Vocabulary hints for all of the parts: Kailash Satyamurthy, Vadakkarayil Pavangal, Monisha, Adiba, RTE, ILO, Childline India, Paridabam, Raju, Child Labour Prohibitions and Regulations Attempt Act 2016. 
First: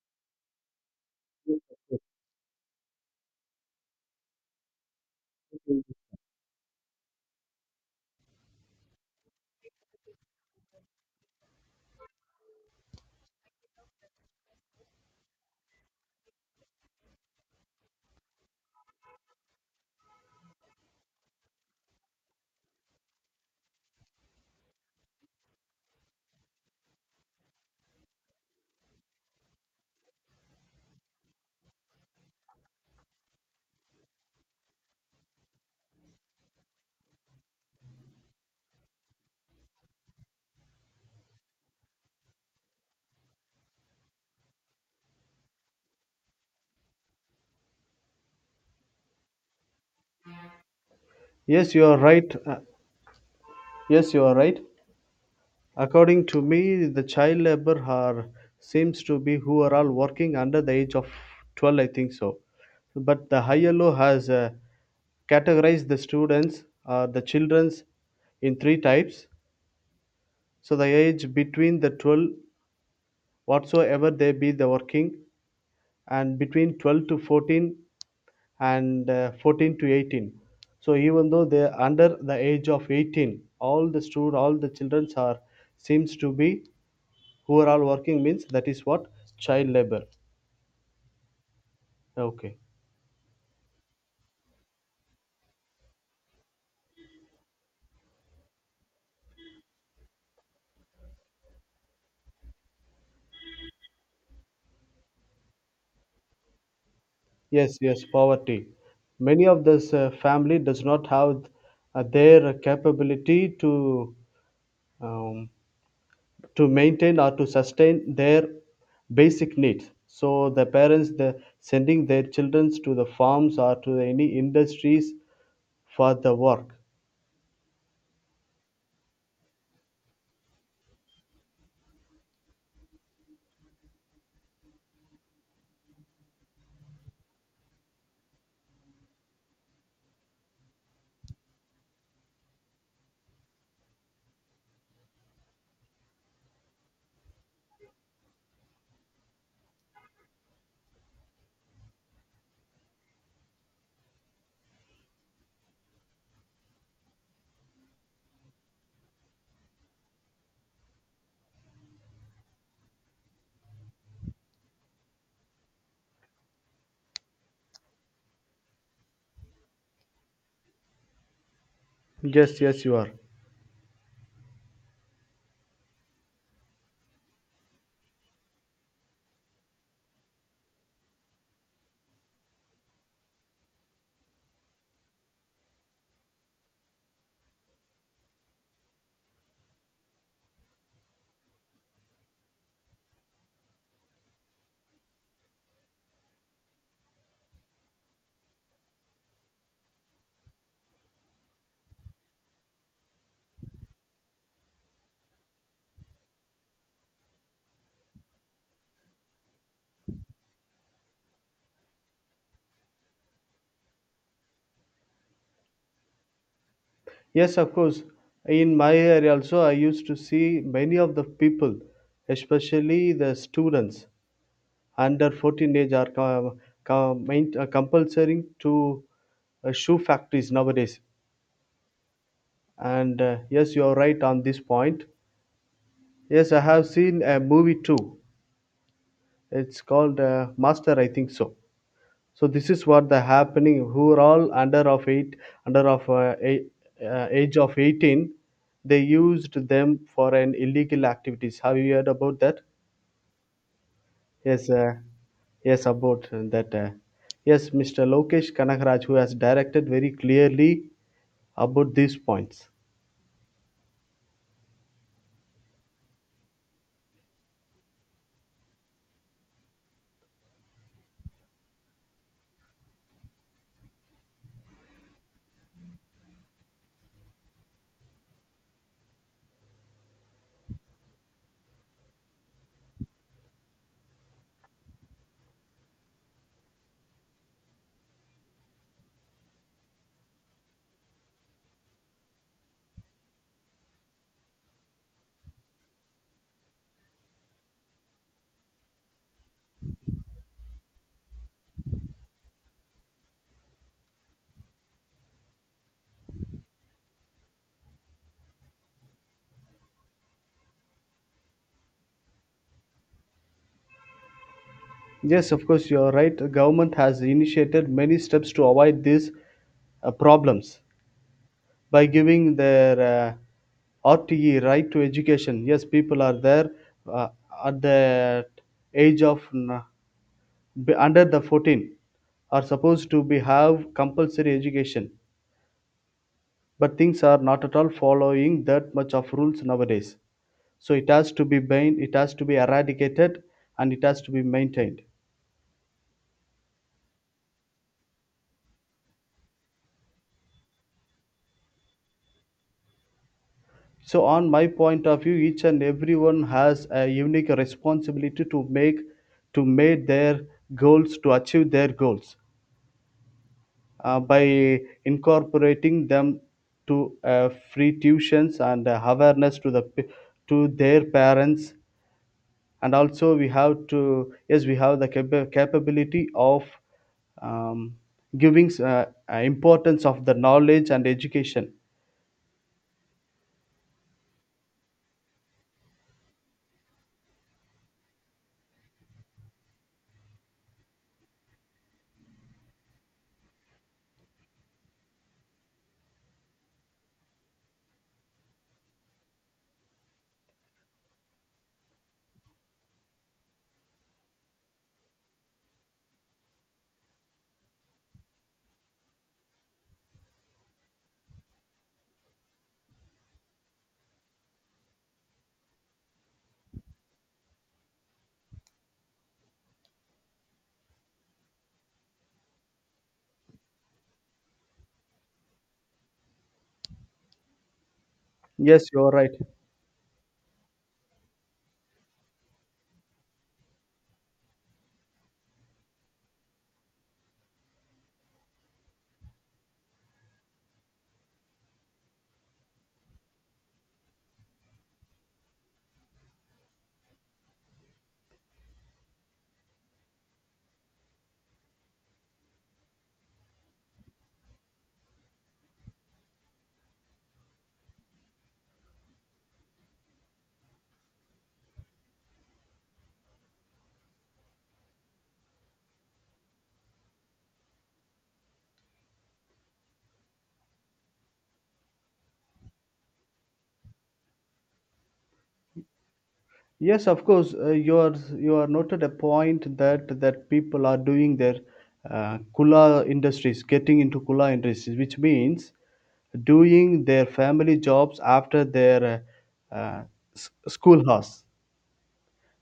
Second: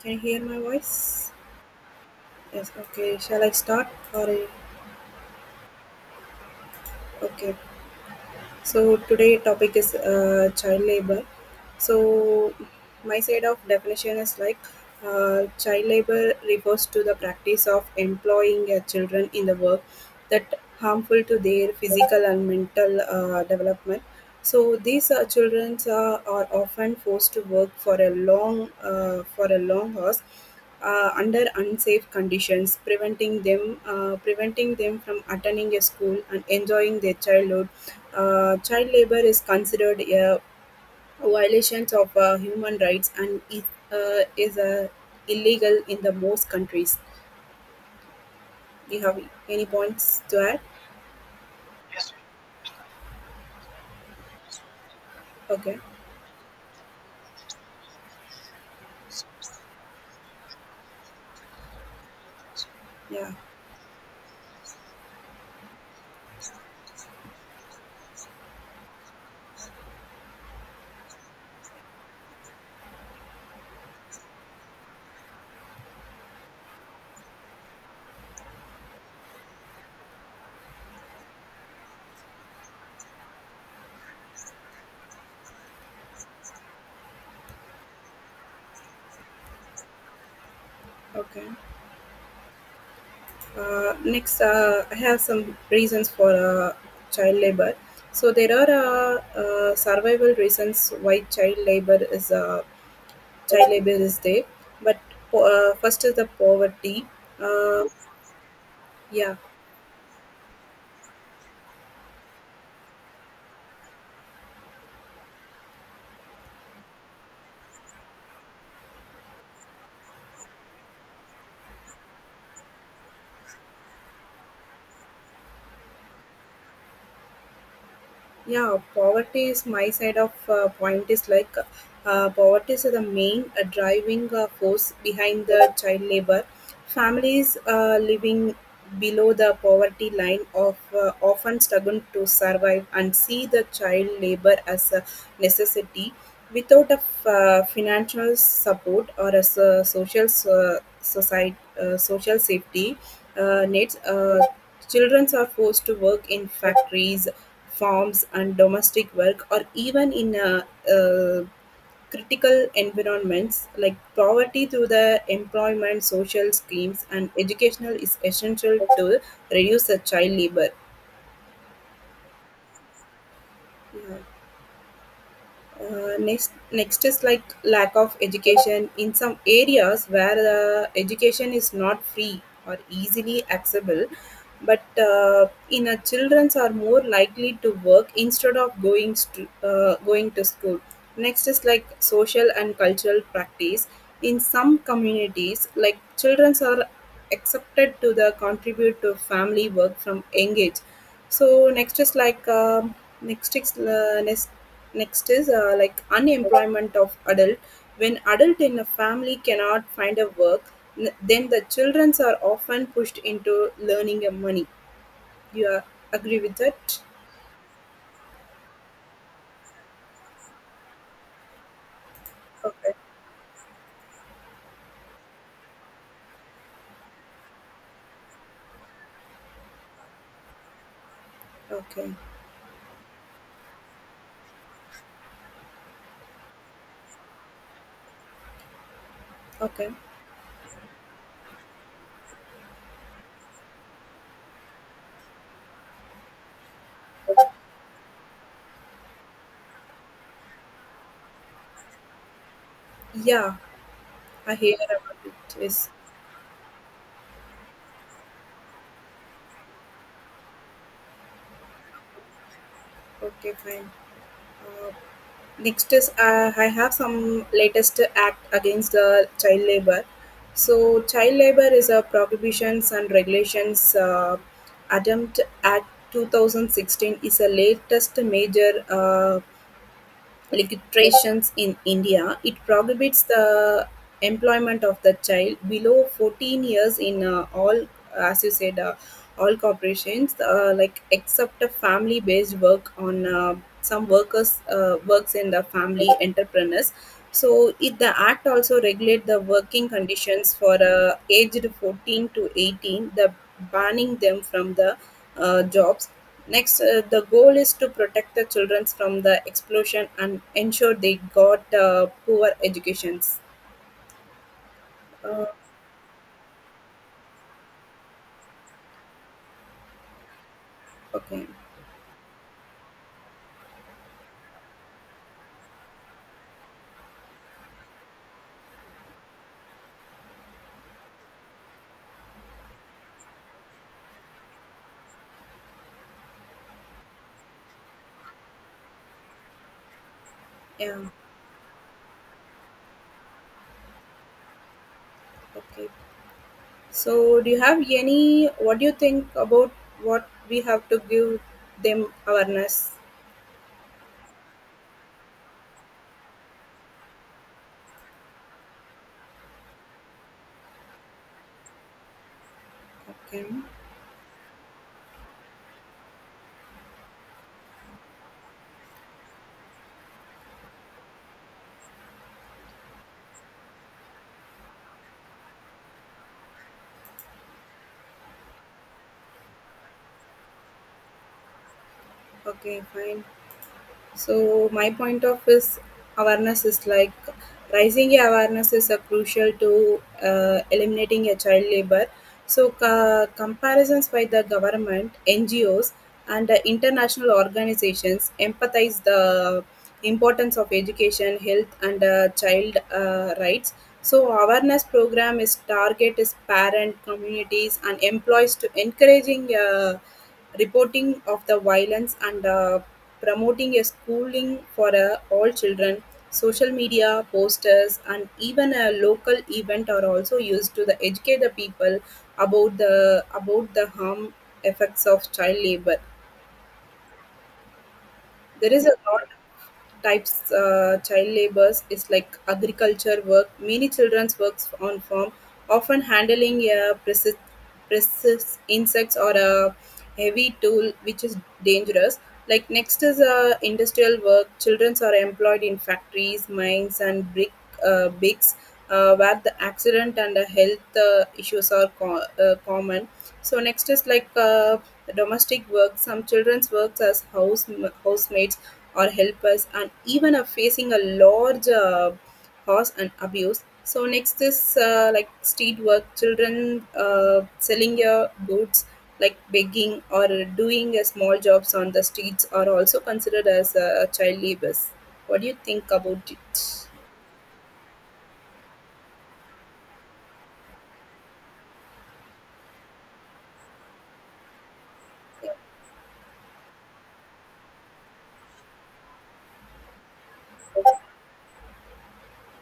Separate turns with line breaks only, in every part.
Can you hear my voice? Yes, okay. Shall I start? Or okay. So today topic is child labor. So, my side of definition is like child labor refers to the practice of employing children in the work that harmful to their physical and mental development. So these children are often forced to work for a long hours under unsafe conditions, preventing them from attending a school and enjoying their childhood. Child labor is considered a violations of human rights and is illegal in the most countries. Do you have any points to add?
Yes, you are right. Yes, you are right.
Okay,
According to me, the child labor are seems to be who are all working under the age of 12, I think so. But
yeah,
the ILO has categorized the students, the children's, in three types. So the age between the 12, whatsoever they be the working, and between 12 to 14, and 14 to 18, so even though they're under the age of 18, all the student all the children are seems to be who are all working means that is what child labor.
okay.
Okay.
Next, I have some reasons for child labor. So there are survival reasons why child labor is there, but first is the poverty.
Yes,
Uh,
yes, poverty.
yeah,
Many of this family does not have their capability um, to maintain or to sustain their basic needs, so the parents they sending their children to the farms or to any industries for the work.
Yeah, poverty is my side of point is like poverty is the main driving force behind the child labor. Families living below the poverty line of often struggle to survive and see the child labor as a necessity without a financial support or a social society social safety nets. Children are forced to work in factories, farms and domestic work, or even in uh, critical environments like poverty through the employment, social schemes, and educational is essential to reduce the child labor.
Yes, yes, you are.
Yeah. Next is like lack of education in some areas where the education is not free or easily accessible, but in a childrens are more likely to work instead of going to school. Next is like social and cultural practice in some communities, like childrens are accepted to the contribute to family work from young age. So next is uh, next next is like unemployment of adult. When adult in a family cannot find a work, then the children are often pushed into learning a money. You are, agree with that?
Yes, of course. In my area also, I used to see many of the people,
Okay,
especially the students under 14 age, are compulsory to shoe factories nowadays.
okay,
And yes, you are right on this point. Yes, I have seen a movie too. It's
okay.
called Master, I think so. So this is what the happening who are all under of age of 18, they used them for an illegal activities. Have you heard about that?
Yeah, I
yes
hear
uh,
about it.
yes
Yes.
about that, yes Mr. Lokesh Kanagraj, who has directed very clearly about these points.
Okay, fine. Uh, Next is I have some latest act against the child labor. So child labor is a prohibitions and regulations attempt act 2016 is the latest major legislations in India. It prohibits the employment of the child below 14 years in all, as you said, all corporations, like except a family-based work on some workers works in the family entrepreneurs. So it, the act also regulate the working conditions for aged 14 to 18, the banning them from the jobs. Next the goal is to protect the children from the explosion and ensure they got poor educations. uh,
Yes, of course, you are right. The government has initiated many steps to avoid these problems
okay,
by giving their RTE, right to education. Yes, people are there uh, at the age of under the 14 are supposed to be have compulsory education, but things are not at all following that much of rules nowadays. So
yeah,
it has to be main, it has to be eradicated, and it has to be maintained.
okay. So do you have any, what do you think about what we have to give them awareness?
So, on my point of view, each and everyone has a unique responsibility to make their goals, to achieve their goals.
Okay.
By incorporating them to free tuitions and awareness to to their parents. And also we have to, yes, we have the capability of um, giving importance of the knowledge and education.
Okay, fine. So my point of is awareness is like raising awareness is a crucial to eliminating a child labor. So comparisons by the government, NGOs, and international organizations empathize the importance of education, health, and child rights. So awareness program is target is parent communities and employees to encouraging. Reporting of the violence and promoting a schooling for all children. Social media, posters, and even a local event are also used to the educate the people about the harm effects of child labor. There is
Yes,
a
you are
lot
right.
of types. Child labors is like agriculture work. Many children's works on farm, often handling a precise insects or a heavy tool, which is dangerous. Like next is industrial work. Childrens are employed in factories, mines, and brick bakes, where the accident and the health issues are common. So next is like domestic work. Some children's works as housemates or helpers, and even are facing a large horse and abuse. So next is like street work. Children selling your goods, like begging or doing a small jobs on the streets, are also considered as child labors. What do you think about it?
Yes, of course. You are noted a point that people are doing their kula industries, getting into kula industries, which
Yeah,
means doing their family jobs after their uh, uh, schoolhouse.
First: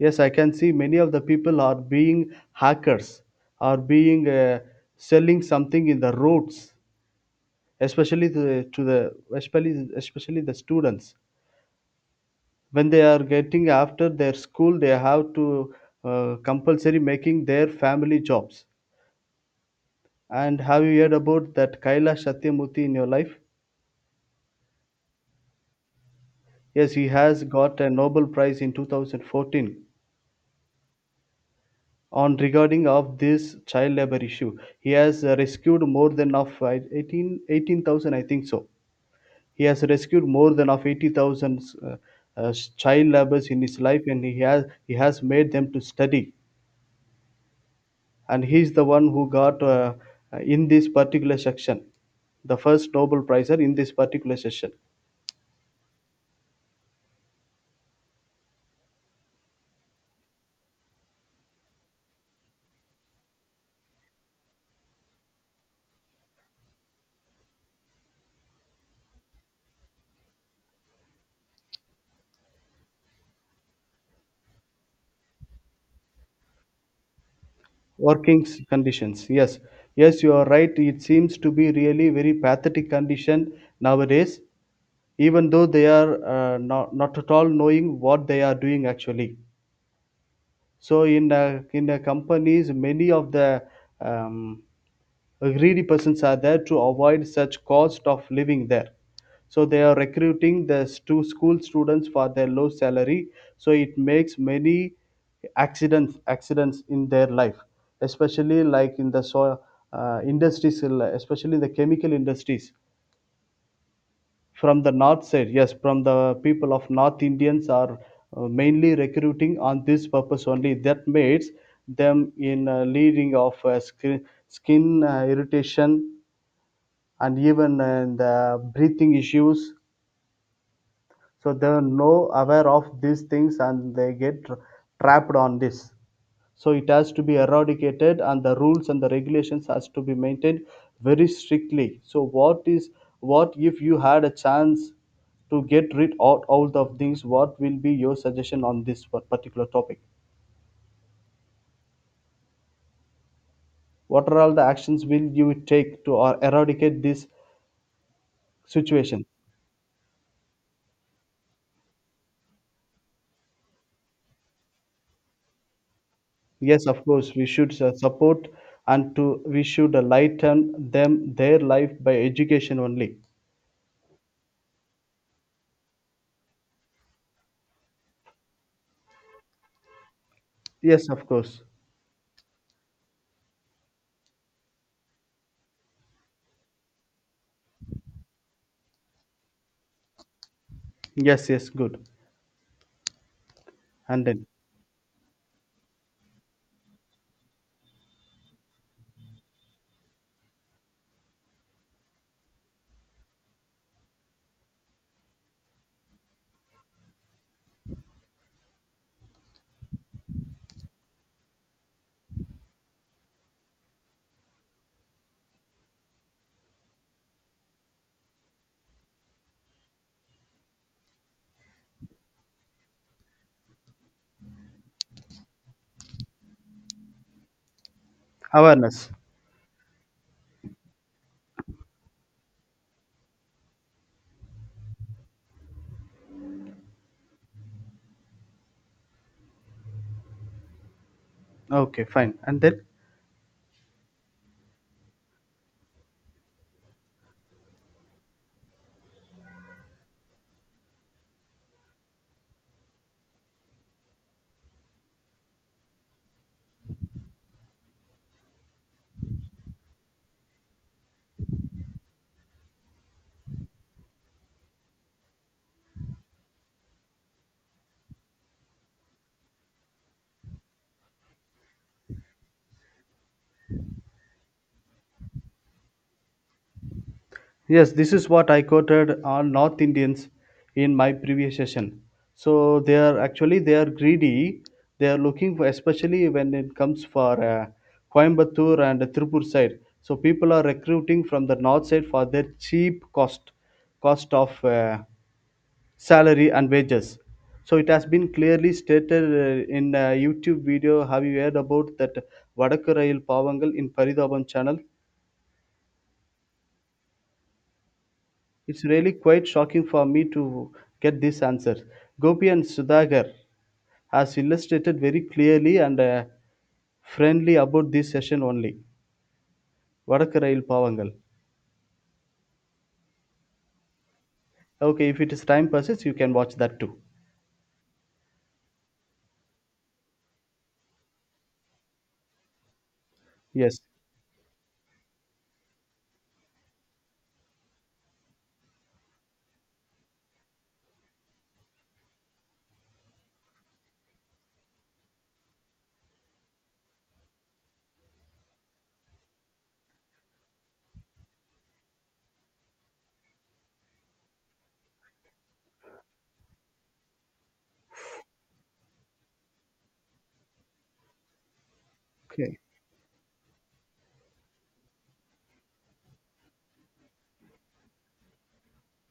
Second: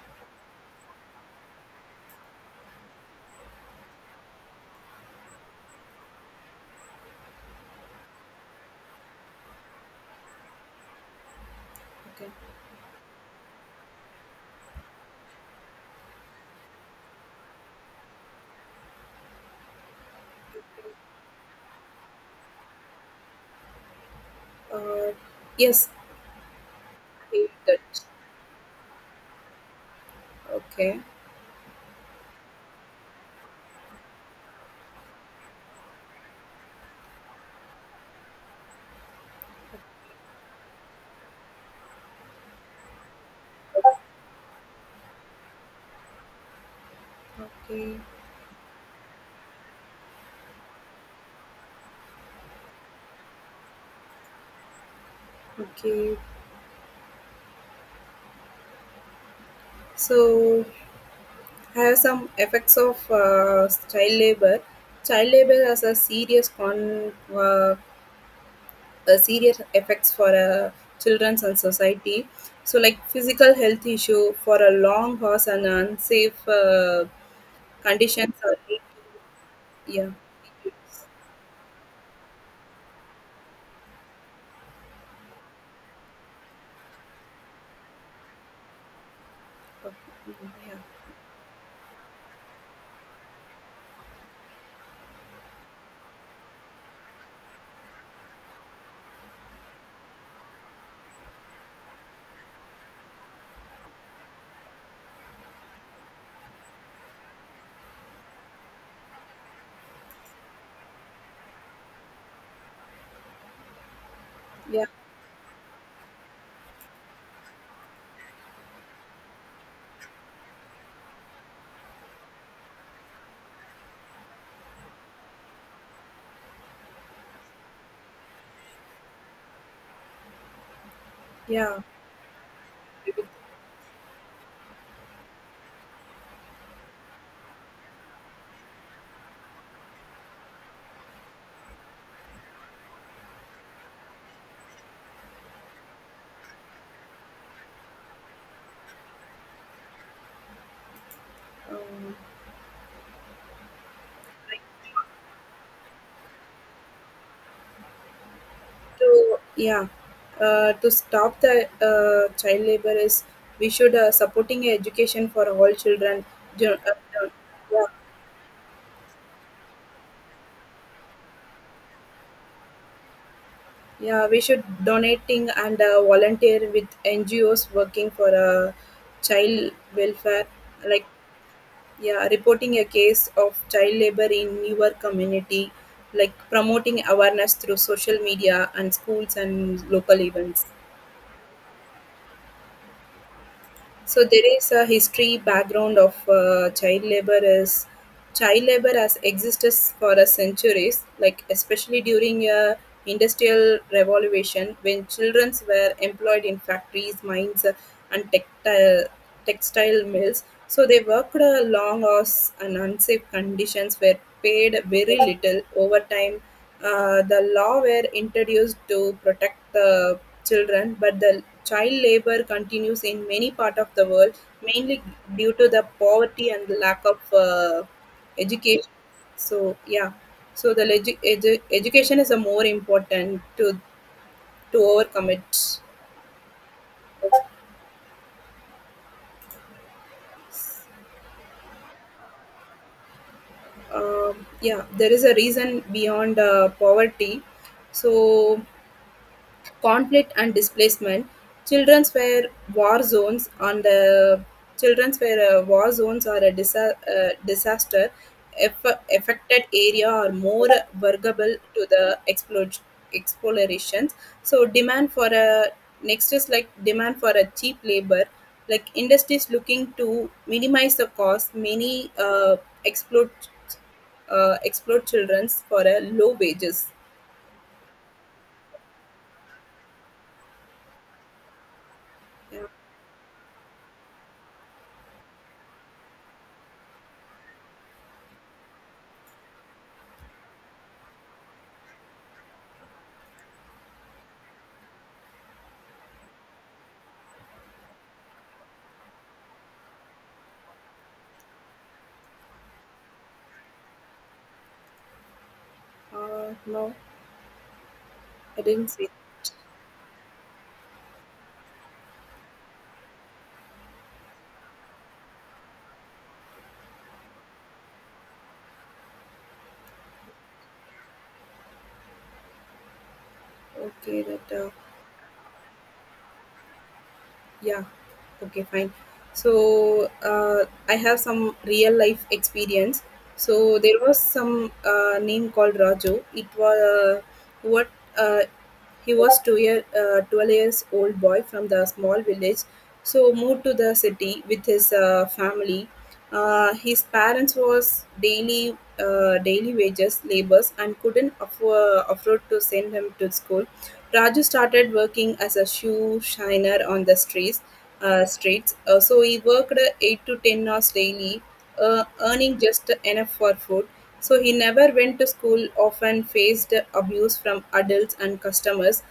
Yes, I can see many of the people are being hackers, are being selling something in the roads, especially the students.
okay.
When they are getting after their school, they have to compulsory making their family jobs. And have you heard about that Kailash Satyamurthy in your life?
Uh, yes.
Yes, he
I
has
hate
got a
that.
Nobel Prize in 2014
Okay.
on regarding of this child labor issue. He has rescued more than of 18 18,000, I think so. He has rescued more than of 80,000 uh, uh, child laborers in his life. And he has made them to study.
Okay.
And he's the one who got in this particular section the first Nobel Prizer in this particular session.
Okay. So, I have some effects of child labor. Child labor has a serious effects for children and society. So, like physical health issue for a long hours and unsafe conditions
Working
are lead
conditions. Yes,
to yeah.
yes, you are right. It seems to be really very pathetic condition nowadays, even though they are not at all knowing what they are doing actually.
Okay,
So in the companies, many of the um, greedy persons are there to avoid such cost of living there, so they are recruiting the school students for their low salary. So it makes many accidents in their life, especially like in the soil industries, especially the chemical industries from
yeah,
the north side. Yes, from the people of north Indians are mainly recruiting on this purpose only, that makes them in leading of skin irritation and even the breathing issues. So
yeah,
they
yeah.
are no aware of these things and they get trapped on this. So it has to be eradicated and the rules and the regulations has to be maintained very strictly. So what is, what if you had a chance to get rid of all the things, what will be your suggestion on this one particular topic?
Um,
What are all the actions will you take to eradicate this situation?
to yeah to stop the child labor is we should supporting education for all children. Jo-
Yes,
uh,
of
uh,
course, we should
yeah,
support. And to, we should lighten them their life by education only.
yeah, we should donating and volunteer with NGOs working for child welfare. Like,
Yes, of course.
yeah, reporting a case of child labor in your community, like promoting awareness through social media and schools and local events.
Yes, yes, good.
So
And
there
then
is a history background of child labor as child labor has existed for a centuries, like especially during a industrial revolution when children were employed in factories, mines, and textile mills. So they worked long hours and unsafe conditions, were paid very little over time. The law were introduced to protect the children, but the child labor continues in many part of the world, mainly due to the poverty and the lack of education.
awareness.
So yeah, so the education is a more important to overcome it.
Okay, fine. And then
Yeah, there is a reason beyond poverty. So conflict and displacement, children's were war zones on the children's were war zones are a disaster affected area are more vulnerable to the explorations. So demand for a cheap labor, like industries looking to minimize the cost, many explode explore children's for a low wages.
yes, this is what I quoted on North Indians in my previous session.
Yeah.
So they are actually they are greedy. They are looking for, especially when it comes for Coimbatore and Tirupur side. So people are recruiting from the north side for their cheap cost of. Salary and wages. So it has been clearly stated in a YouTube video. Have you heard about that Vadakkarayil Pavangal in Paridabam channel?
No, I
It's
didn't see.
really quite shocking for me to get this answer. Gopi and Sudhagar has illustrated very clearly and friendly about this session only, Vadakkarayil Pavangal.
Okay, that
Okay, if it is time passes, you can watch that too.
yeah, okay, fine. So I have some real life experience. So
Yes,
there was some name called Raju. It was what uh, he was two year 12 years old boy from the small village. So moved to the city with his family. His parents was daily wages labors and couldn't afford to send him to school. Raju started working as a shoe shiner on the streets. So he worked 8 to 10 hours daily, earning
okay.
just enough for food. So he never went to school, often faced abuse from adults and customers.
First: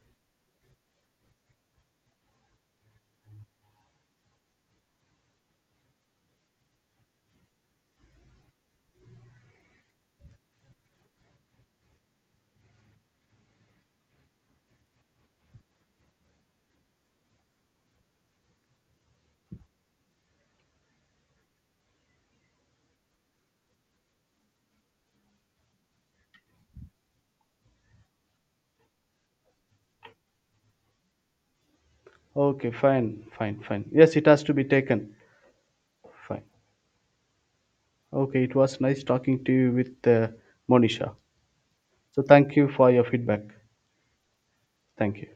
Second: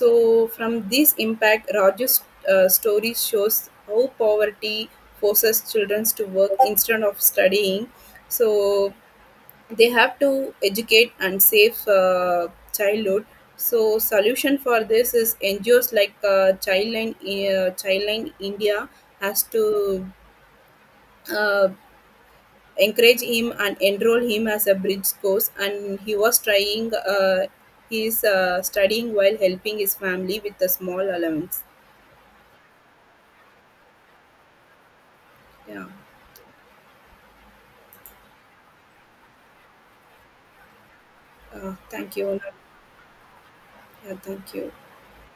So from this impact, Raju's story shows how poverty forces children to work instead of studying. So they have to educate and save childhood. So solution for this is NGOs like childline india has to uh, encourage him and enroll him as a bridge course, and he was trying he is studying while helping his family with a small allowance.
Okay, fine. Fine, fine, yes, it has to be taken.
Yeah.
Fine. Okay, it was nice talking to you with Monisha.
Thank
So
you.
thank you for your feedback.
Yeah, thank you.
Thank you.